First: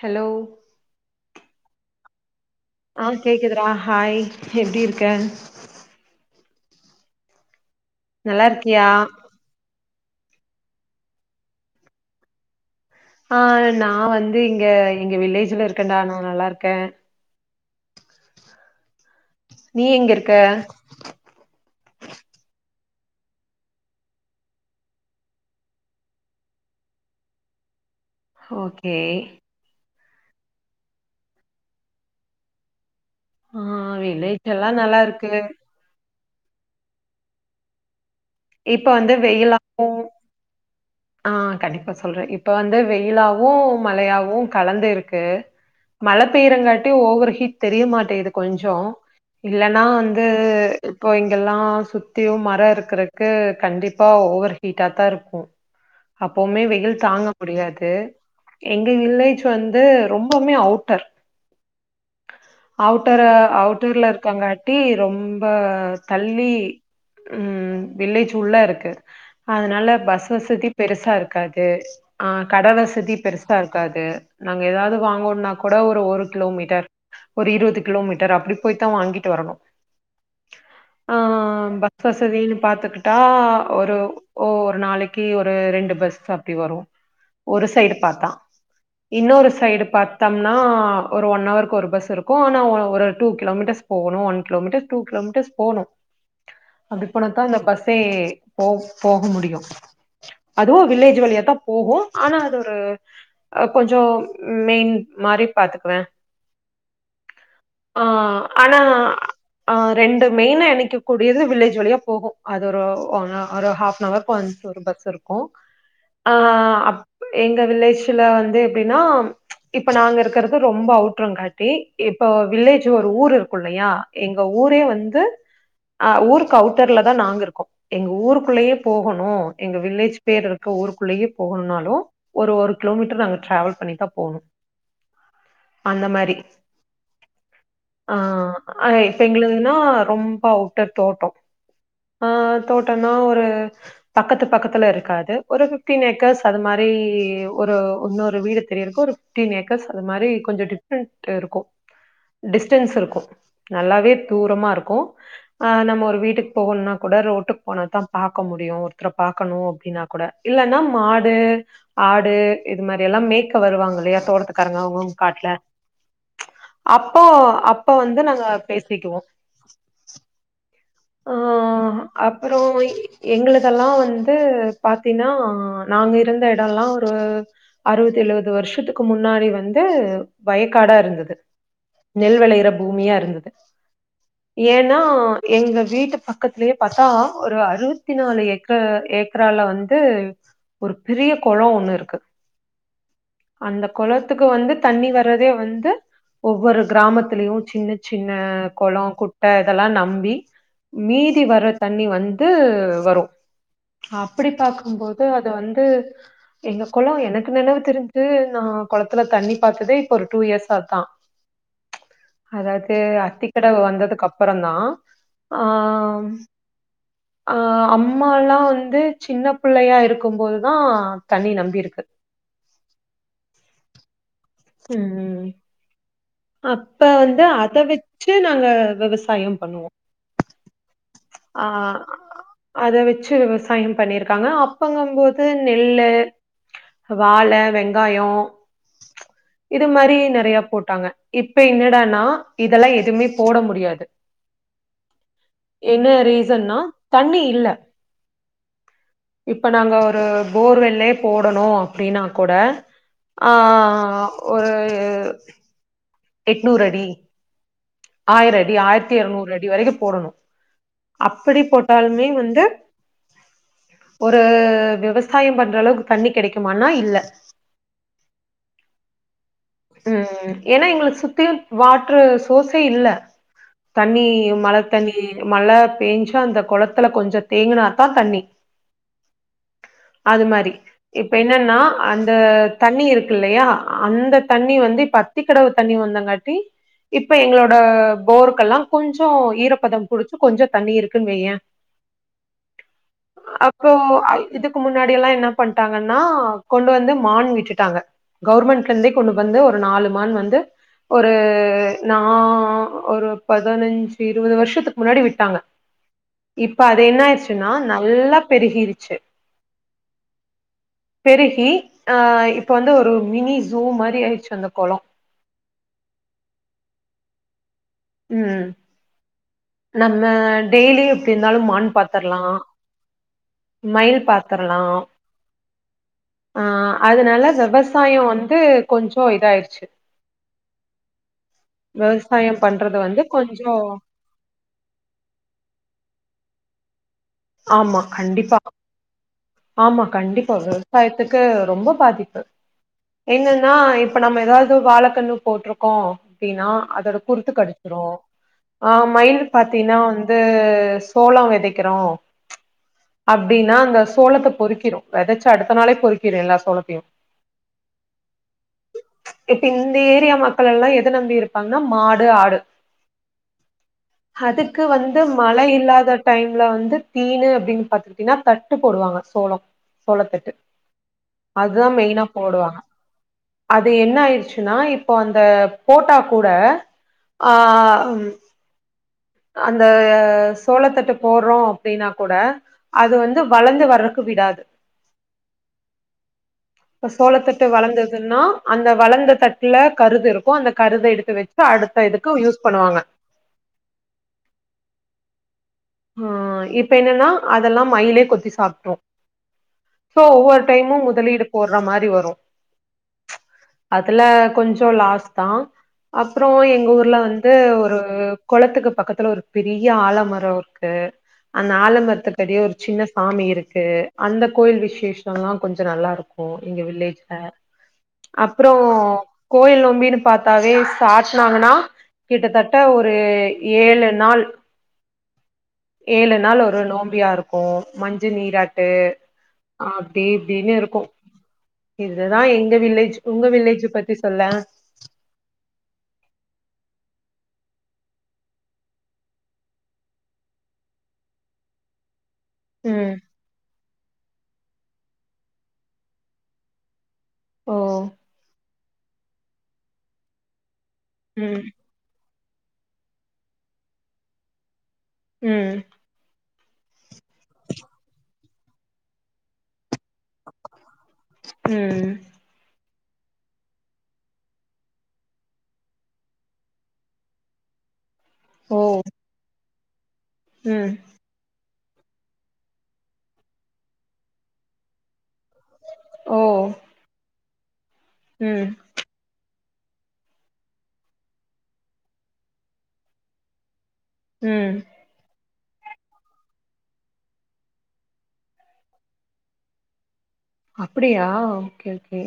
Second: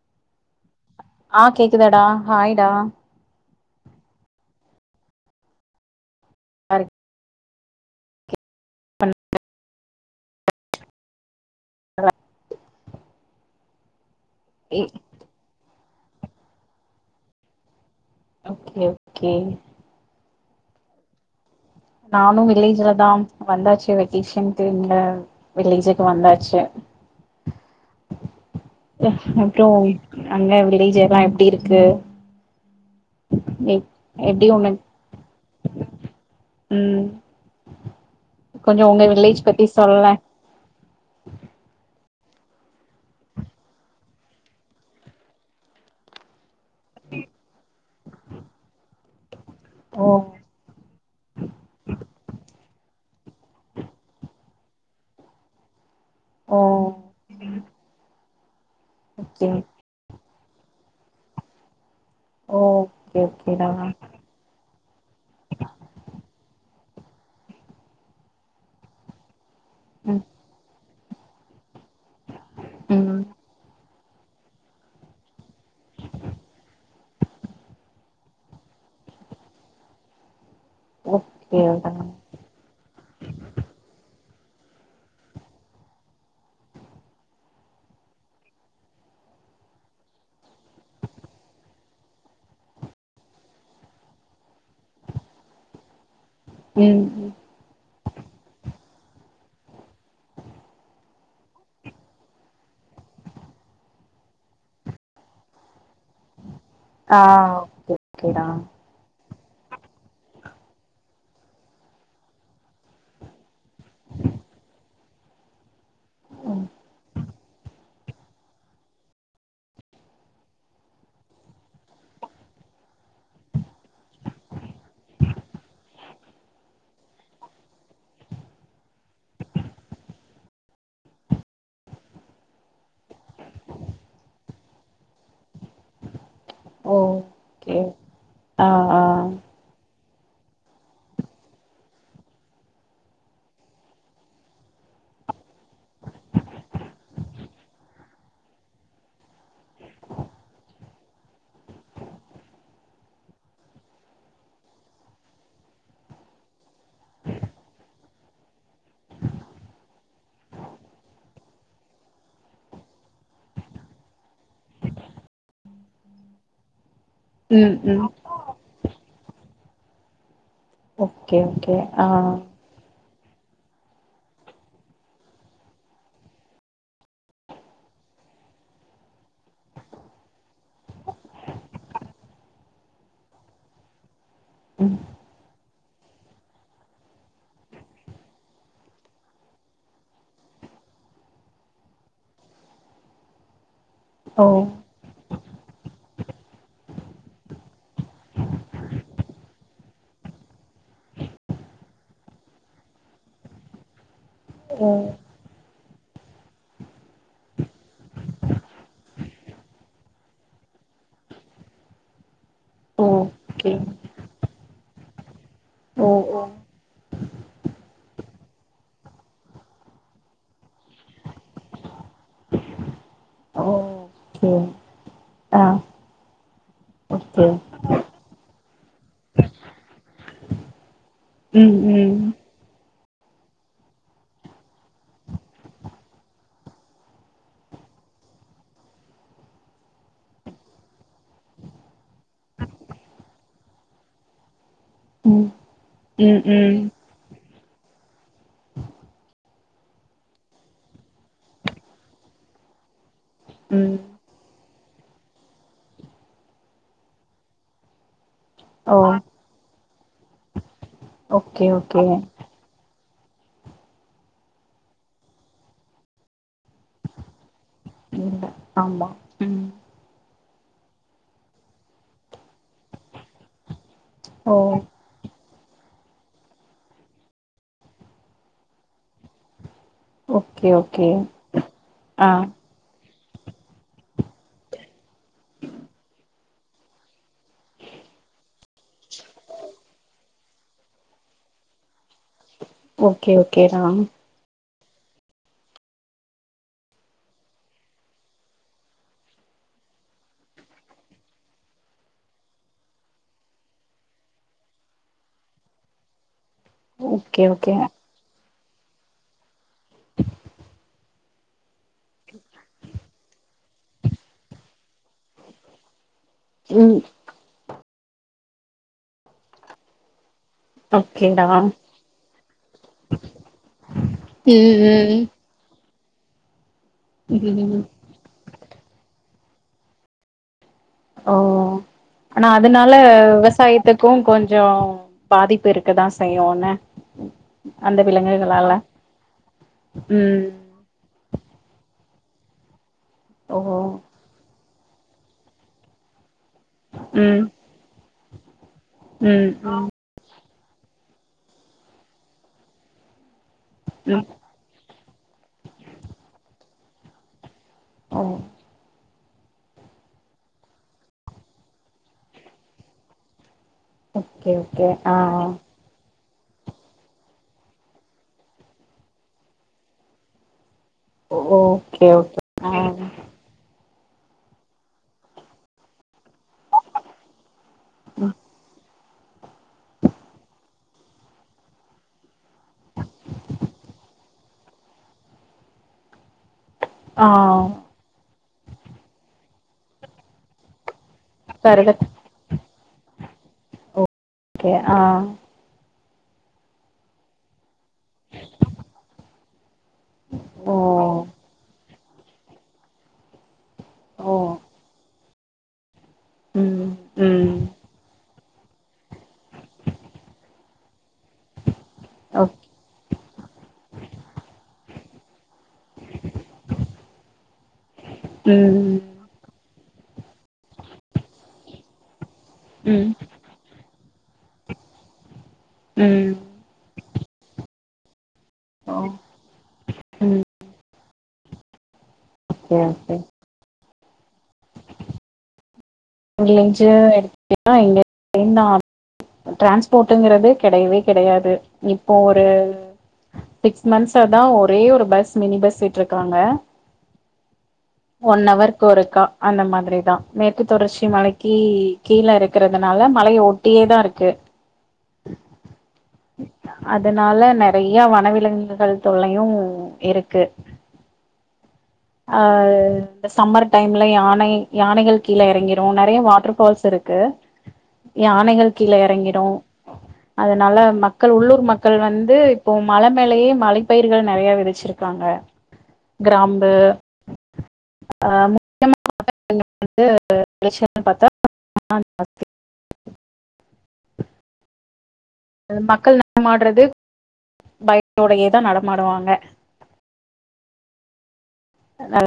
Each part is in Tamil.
ஹெலோ ஆ கேக்குதாடா ஹாய்டா ஆ கேக்குதுடா ஹாய் எப்டி இருக்க அன் நல்லாருக்கியா ற ஆ நா வந் து இங்க ஏ, எங்க வில்லேஜ்ல க்கன்டா நா நல்லாருக்கே ஓகே ஓ நீ எங்க இரு க்க நானு வில்லேஜ்லதா வந்தாச்சு வெக்கேஷன்க்கு இங்க வில்லேஜுக்கு வந்தாச்சு ஓகே அப்றோ அங்க வில்லேஜெல்லா எப்டி இருக்கு ஆ எப்டி வில்லேஜலா உனக் நல்லாருக்கு ம் கொஞ்ச இப்ப உங்க வந்து வில்லேஜ் பத்தி வெயிலாவு சொல்லே ஆ கண்டிப்பா சொல்ற இப்ப வந்து வெயிலாவு மழையாவவு கலந்து இருக்கு மழை பெய்றங்கா ட்டி ஓவர் ஹீட் தெரிய மாட் இது கொஞ்சோ இல்லன்னா ஓ வந்து இப்போ இங்கெல்லா சுத்தியு மரம் இருக்குற க்கு கண்டிப்பா ஓவர் ஹீட்டாத்தா இருக்கு. ஓ அப்போவுமே வெயில் தாங்க முடியாது எங்க வில்லேஜ் ஓகே வந்து ரொம் போமே அவுட்டர் ஓ ஓகே அவுட்டரா ஓகேடா அவுட்டர்ல இருக்காங்க ட்டி ரொம்ப தள்ளி ம் வில்லேஜ் உள்ள இருக்கு அதனால ம் பஸ் வசதி பெருசா இருக்காது ஆஹ் கட வசதி ம் பெருசா இருக்காது து நாங்க ஏதாது வாங்கனோம்னா கூட ஒரு ஒரு கிலோமீட்டர் ஒரு இருவது கிலோமீட்டர் அப்டி போயித்தா வாங்கிட்டு வரணு ஆஹ் ஓகேடா பஸ் வசதி ட்டா ஒரு ஒரு நாளைக்கு ஒரு ரெண்டு பஸ் அப்டி வரோ ஒரு சைடு பாத்தா இன்னொரு சைடு பாத்தம்னா ஒரு ஒன் ஹவர்கு ஒரு பஸ் இருக்கும் ஆனா ஒரு டூ கிலோமீட்டர்ஸ் போகணு ஒன் கிலோமீட்டர் டூ கிலோமீட்டர்ஸ் போணும் உம்ம் சே போ போக முடியு அதுவு வில்லேஜ் வழியா தா போகூ ஆனா அது ஒரு கொஞ்சோ மெயின் மாரி பாத்துக்குவே ஆ ஓகே ஆஹ் ஓகேடா ஆனா ஆஹ் ரெண்டு மெயின இனைக்கக் கூடியது வில்லேஜ் வழியா போகோ அது ஒரு ஹாஃபன் அவருக்கு ஒன்ஸ் ஒரு பஸ் இருக்கோ ஓ ஆஹ் எங்க வில்லேஜ்ல வந்து எப்டின்னா இப்ப நாங்க இருக்கறது ரொம்ப அவுட்டரம்ங்காட்டி இப்ப வில்லேஜ்ல ஒரு ஊர் இருக்கும் இல்லையா எங்க ஊரே வந்து ஆஹ் ஊருக்கு அவுட் தெருல தா நாங்க இருக்கோ எங்க ஊருக்குள்ளேயே போகணு எங்க வில்லேஜ் பேர் இருக்க ஊருக்குள்ளயே போகணும்னாலு ஒரு ஒரு கிலோமீட்டர் நாங்க டிராவல் பண்ணிதா போணு அந்த மாரி ஓகே ஆஹ் ஆ ஹ இப்ப ஆ எங்களதுன்னா ரொம்ப அவுட்டர் தோட்டோ ஆஹ் தோட்டம்னா ஒரு பக்கத்து பக்கத்துல இருக்காது ஒரு ஃப்டீன் ஏக்கர்ஸ் அது மாரி ஒரு இன்னொரு வீடு தெரியற்க்கு ஒரு ஃப்டீன் ஏக்கர்ஸ் அது மாரி கொஞ்சௌ டி ஃப்ரெண்ட்ஸ் இருக்கோ டிஸ்டன்ஸ் இருக்கோ நல்லாவே தூரமா இருக்கோ ஆஹ் நம்ம ஒரு வீட்டுக் போகணும்னா கூட ரோட்டுக்கு போனாதா பாக்க முடியு ஒருத்தர பாக்கணு அப்டின்னா கூட இல்லன்னா மாடு ஆடு இது மாரி எல்லா மேய்க்க வருவாங்க இல்லையா தோட்டத்துக்காரங்க அவுங்கவுங்க காட்டுல அப்போ ம் அப்ப ம் வந்து நாங்க பேசிக்குவோ ஓகே ஓகே ஆஹ் எங்களதெல்லா வந்து பாத்தீன்னா நாங்க இருந்த எடோல்லா ஒரு அறுவது எழுவது வருஷத்துக்கு முன்னாடி வந்து வயக்காடா இருந்தது நெல் விளையுற பூமியா இருந்தது ம் ஏன்னா எங்க வீட்டு பக்கத்திலயே பாத்தா ஒரு அறுவத்தி நாலு ஏக்கர் ஏக்கரால வந்து ஒரு பெரிய குளோ ஒண்ணு இருக்கு அந்த ஓ குளத்துக்கு வந்து தண்ணி வரதே வந்து ஒவ்வொரு கிராமத்துலேயு சின்ன சின்ன கொளோ குட்ட இதெல்லா நம்பி மீதி வர தண்ணி வந்து வரோ அப்டி ஓ பாக்கும்போது அது வந்து எங்க கொளோ எனக்கு நெனைவு தெரிஞ்சு நா கொளத்துல தண்ணி பாத்ததே இப்ப ஒரு டூ இயர்ஸா தா அதாவது ஓகே அத்திக்கடவு வந்ததுக்கு அப்புறோ தா ஓ ஆஹ் ஓ அஹ் அம்மால்லா வந்து சின்ன பிள்ளையா இருக்கும்போதுதா தண்ணி நம்பிருக்கு ஒ ம் ஆ அப்ப வந்து ஓகே அத வெச்சு நாங்க விவசாயோ பண்ணுவோ ஆ ம் ம் அத வெச் ச்சு விவசாயம் பண்ணிருக்காங்க அப்பங்கும்போது நெல்லு வாழை வெங்காயோ இது மாரி நறைய போட்டாங்க இப்ப என்னடானா இதெல்லா எதுமே போட முடியாது ம் என்ன ம் ரீசன்னா ம் தண்ணி இல்ல இப்ப நாங்க ஒரு போர்வெல்லே போடணோ அப்டீன்னா கூட ஆ ம் ஒரு அ எட்நூறு அடி ஆயிரம் அடி ஓ ஆயிரத்து எறநூறு அடி வரைக்கும் போடணோ அப்படி ஓகே ஓகே போட்டாலுமே வந்து ஒரு விவசாயம் பண்ற அளவுக்கு தண்ணி கிடைக்குமானா இல்ல ம் ஆமா ம் ம் ஏன்னா எங்களை சுத்தியும் வாட்ரு சோர்ஸே இல்ல தண்ணி ஓ மழை தண்ணி மழை பேஞ்சா அந்த குளத்துல கொஞ்சோ தேங்குனாதா தண்ணி அது ஓகே மாரி ஓகே இப்ப என்னன்னா ஆ அந்த தண்ணி இருக்கு இல்லையா அந்த தண்ணி வந்து பத்தி கடவு தண்ணி வந்தங்காட்டி இப்ப எங்களோட போருக்கெல்லாம் கொஞ்சோ ஈரப்பதம் குடிச்சு கொஞ்சோ தண்ணி இருக்குன்னு வைய ஓகே ஓகேடா அப்போ இது முன்னாடிலா என்ன பண்டாங்கனா கொண்டு வந்து மான் விட்டுட்டாங்க கவர்மெண்ட்ல இருந்து கொண்டு வந்து ஒரு நாலு மான் வந்து ஒரு நா ஒரு பதினஞ்சு இருபது வருஷத்துக்கு முன்னாடி விட்டாங்க இப்ப அது என்ன ஓகே ஆயிடுச்சுன்னா ஓகே நல்லா பெரிஹுரிச்சு பெருகி ஆ இப்ப வந்து ஒரு மினி ஜூ மாரி ஆயிடுச்சு அந்த கொளோ ம் ம் நம்ம டெய்லியும் எப்டி ஓகேடா இருந்தாலு மான் பாத்துருலா மயில் பாத்துருலா ம் ஆ அதனால ம் ம் விவசாயோ வந் அது கொஞ்சோ இதாயிடுச்சு ஓ ஆனா அது அதனால பண்றது வந்து கொஞ்சோ விவசாயத்துக்கும் கொஞ்சம் பாதிப்பு இருக்குதான் ச ய்யும் எனா அந்த ஆமா கண்டிப்பா விலங்குகளால ஆமா ம் கண்டிப்பா விவசாயத்துக்கு ரொம் ப பாதிப்பு ஓ என்னன்னா இப்ப நம்ம ஏதா து வாழைக்கண்ணு போட்ருக்கோம் அப்டின்னா அதோட ம் குறுத்து கடிச்சிரும் ஆஹ் மைல் ம் ம் பாத்தீன்னா வந் சோளம் விதைக்கிறோம் அப்டின்னா ம் சோளத்த பொறுக்கிறோம் விதைச்சு அடுத்த நாளே பொறிக்கிரு எல்லா சோழத்தையும் ஆஹ் இப்ப இந்த ஏரியா மக்கள் எல்லாம் எதை நம்பி இருப்பாங்கன்னா மாடு ஆடு ஓகே அதுக்கு ஓகே ஆ வந்து மழை இல்லாத டைம்ல வந்து தீனு அப்டின்னு பாாரத்துட்டீங்கன்னா தட்டு போடுவாங்க சோளம் சோளத்தட்டு அதான் ஓகே மெயினா ஓகே ஆ போடுவாங்க அ து என்ன ஆயடுச்சுன்னா இப்போ அந்த போட்டா கூட ஆஹ்ம் அந்த சோழத்தட்டு போடுறோம் அப்டின்னா கூட அது வந்து வளர்ந்து வர்றதுக்கு விடாது இப்ப ஆ சோளத்திட்ட வளர்ந்ததுன்னா அந்த வளர்ந்த தட்டுல கருது இருக்கும் அந்த கருத எடு த்து வச்சு சரி அடுத்த இதுக்கு யூஸ் பண்ணுவாங்க ஓகே ஆஹ் ஆஹ் இப்ப என்னன்னா அதெல்லாம் மயிலே கொத்தி சாப்டோம் சோ ஒவ்வொரு ஓ டைமும் முதலீடு போடுற மா ரி வரும் அதுல ஓ கொஞ்சம் லாஸ்ட் தான் அப்புறம் ம் எங்க ஊர்ல வந்து ம் ஒரு குளத்துக்கு பக்கத்துல ஒரு பெரிய ஆலமரம் இரு க்கு அந்த ஆலம்பரத்து அடியே ஓகே ஒரு சின்ன சாமி இருக்கு அந்த கோயில் விசேஷ ல்லாம் கொஞ்சம் நல்லா இருக்கும் எங்க வில்லேஜ்ல அப்புறம் ம் கோயிலும் நம்பினு பாத்தாவே சாட்டனாங்கன்னா கிட்டத்தட்ட ம் ஒரு ஏழு நாள் ம் ஏழு நாள் ஒரு நோ யா இருக்கும் மஞ் நீராட்டு ஓ அப்படி ம் இப்படின்னு இருக்கும் இதுதான் எங்க ஓகே வில்லேஜ் ஓகே உங்க வில்லேஜ் பத்தி த்தி சொல்ல [unintelligible] டிரான்ஸ்போர்ட்ங்றது கெடையவே கெடையாது இப்போ ஒரு ம் சிக்ஸ் மன்த்ஸ் இப்ப தான் ஒரே ஒரு பஸ் மினி பஸ் விட்டுருக்காங்க ஓ ஒன் அவர் கொறுக்கா அந்த மாதிரிதா நேத்து தொடற்சியா மலைக்கு ம் கீழ எறக் இருக்கிறதுனால மலய ஒட்டியேதா இருக்கு உம் அதனால நெறயா வனவிலங்குகள் தொல்லையு இருக்கு ம் ஆஹ் இந்த சம்மர் டைம்ல யானை யானைகள் கீழ இறங்கிரு நெறயா‌ வாட்டர் ஃபால்ஸ் இருக்கு யானைகள் ஓ கீழ இறங்கிடு அதனால ம் மக்கள் உள்ளூர் மக்கள் மக்கள் வந்து இப்போ மழ மேலயே மழப்பயிர்கள் நெறயா விதச்சிருக்காங்க ஓ ஹிராம்பு ஆஹ ம் முக்யமா ஞ்சோ வெளைச்சல்னு பாத்தா [inaudible] உம் அது மக்கள் நடமாடறது பயதோடயேதா நடமாடுவாங்க அப்டியா ஓகே ஓகே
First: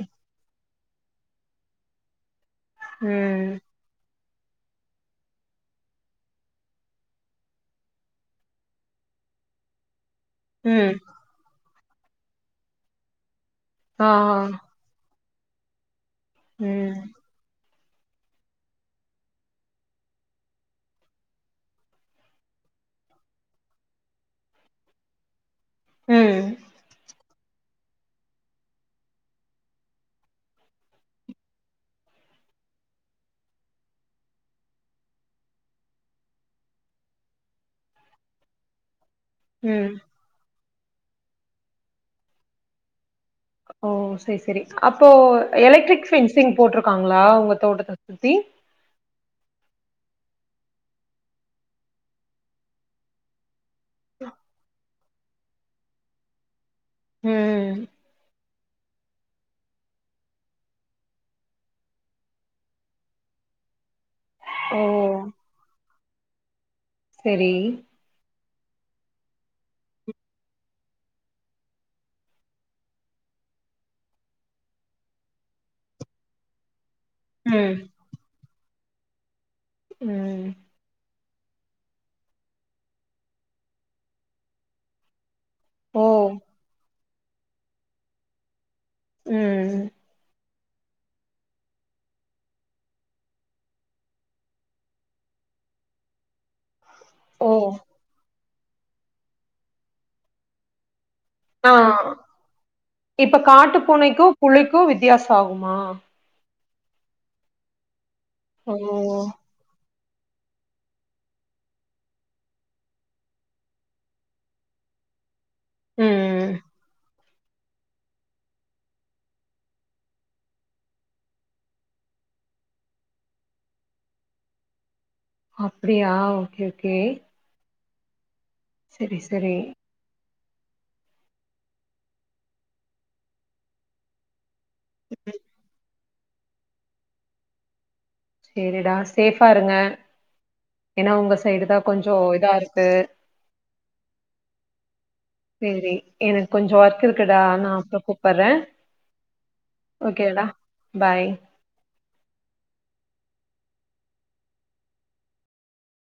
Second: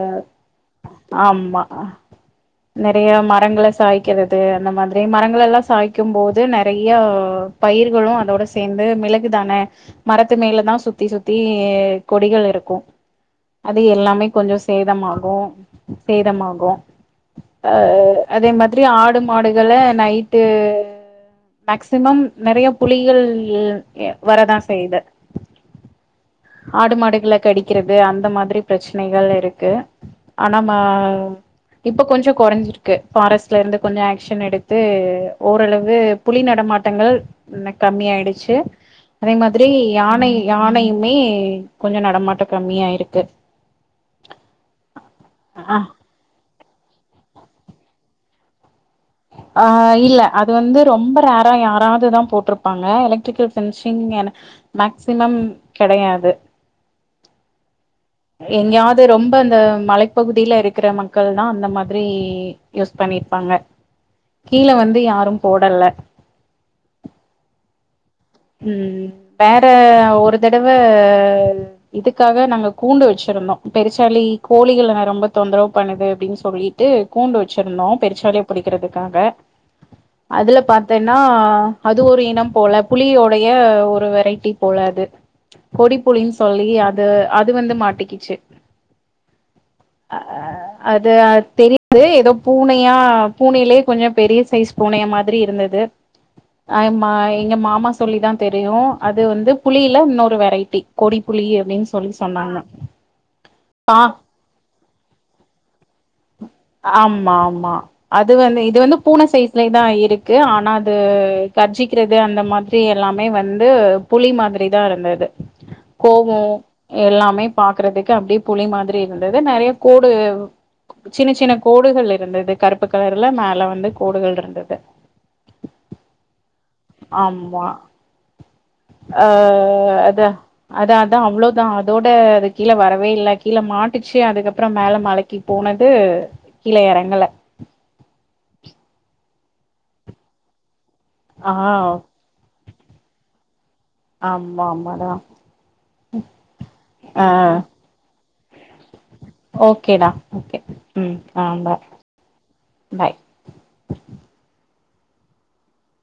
ஆமா நெறைய ம் மரங்கள சாய் வெக்கிறது அந்த மாதிரி மரங்கள எல்லா சாய்கும் போது நெறைய பயிர்களு அதோட சேந்து மிளகுதானே மரத்து மேல தா ம் சுத்தி சுத்தி கொடிகள் இருக்கு அது ஆ ஆ எல்லாமே கொஞ்சோ சேதமாக் கு சேதமாகு ம் ஆஹ் அதே மாதிரி ஆடு மாடுகள நைட்டு மேக்சிமம் நெறைய புலிகள் எ வரதா செய்து ம் ஆடு மாடுகல கடிக்கிறது அந்த மாதிரி பிரச் சனைகள் இருக்கு ஆன மா இப்ப கொஞ்சொ கொறஞ்சிருக்கு ஃபாரஸ்ட்ல இருந்து கொஞ்ச ஆக்ஷன் எடுத்து ஓரளவு புலி நடமாட்டங்கள் ன கம்மி ஆயிடுச்சு அதே மாதிரி ம் யானை யானையுமே கொஞ்ச நடமாட்ட கம்மியா இருக்கு ஓ செரி செரி அப்போ ஆ எலக்ட்ரிக் பெஃபன்சிங் போட்டுருக்காங்களா உங்க தோட்டத்த சுத்தி அஹ் இல்ல அது வந்து ரொம்ப ரேர்ரா யாராவதுதா போட்ருப்பாங்க எலக்ட்ரிக்கல் ஃபன்ஷிங்கென மேக் சிமம் கெடையாது ஹும் எங்கயாவது ரொம்ப அந்த மலைப்பகுதியில இருக்கிற மக்கள் தா அந்த மாதிரி யூஸ் பண்ணிருப்பாங்க கீழே ஓ வந்து யாரும் போடல சரி உம் வேற ஒரு தடவ இதுக்காக நாங்க கூண்டு வச்சிருந்தோ பெருசாலி கோழிகளநா ரொம்ப தொந்தரவு பண்ணுது அப்டின்னு சொல்லி து கூண்டு ம் வெச்சுருந்தோ பெருச்சாலி பிடிக்கிறதுக்காக ம் அதுல பார்த்தேன் னா அது ஒரு இனம் போல புலியோடைய ஒரு வெரைட்டி போலா அது கொடி ஓ புலின்னு சொல்லி அ அ அது வந்து மாட்டிக்கிச்சு ம் அஹ்ஹ் அது அ தெரியாது ஏதோ பூனையா பூனையிலயே கொஞ்சொ பெரிய சைஸ் பூனைய மாதிரி இருந்தது ஆமா ஓ எங்க மா புலி தா தெரியு அது வந்து புளியில இன்னொரு வெரைட்டி கொடி புளி அப்டின்னு ஆஹ் சொல்லி சொன்னாங்க இப்ப காட்டு ஆ பூனைக்கும் புலிக்கும் வித்தியாசம் ஆகுமா ஆமா ஆமா அது வந்து ஓ இது வந்து பூனை சைஸ்லயதான் இரு க்கு ஆனா அது கர்ஜிக்கிறது அந்த மாதிரி எல்லாமே வந்து புலி மாதிரி தான் இருந்தது ம் கோபம் எல்லாமே பாக்குறதுக்கு அப்டியே புலி மாதிரி இருந்தது நெறைய கோடு சின்ன சின்ன கோடுகள் இருந்தது கருப்பு கலர்ல மேல வந்து கோடுகள் இருந்தது அப்டியா ஓகே ஓகே ஆமா செரி செரி ஆஹ் அதான் அத அதா அவ்ளோதா அதோட அது கீழே வரவே இல்லை கீழே மாட்டுச்சு அதுக் அப்றோ மேல மலைக்கு போனது கீழ இறங்கள செரிடா சேஃபா இருங்க ஏனா உங்க ஆ சைடு தா கொஞ்சோ இதா இருக்கு வடா சேரி எனக்கு கொஞ்சோ ஒர்க் இருக்குடா நா அப்பறோ கூப்படுறே ஓகேடா ஓகே ம் பாய் ஆ பா பாய்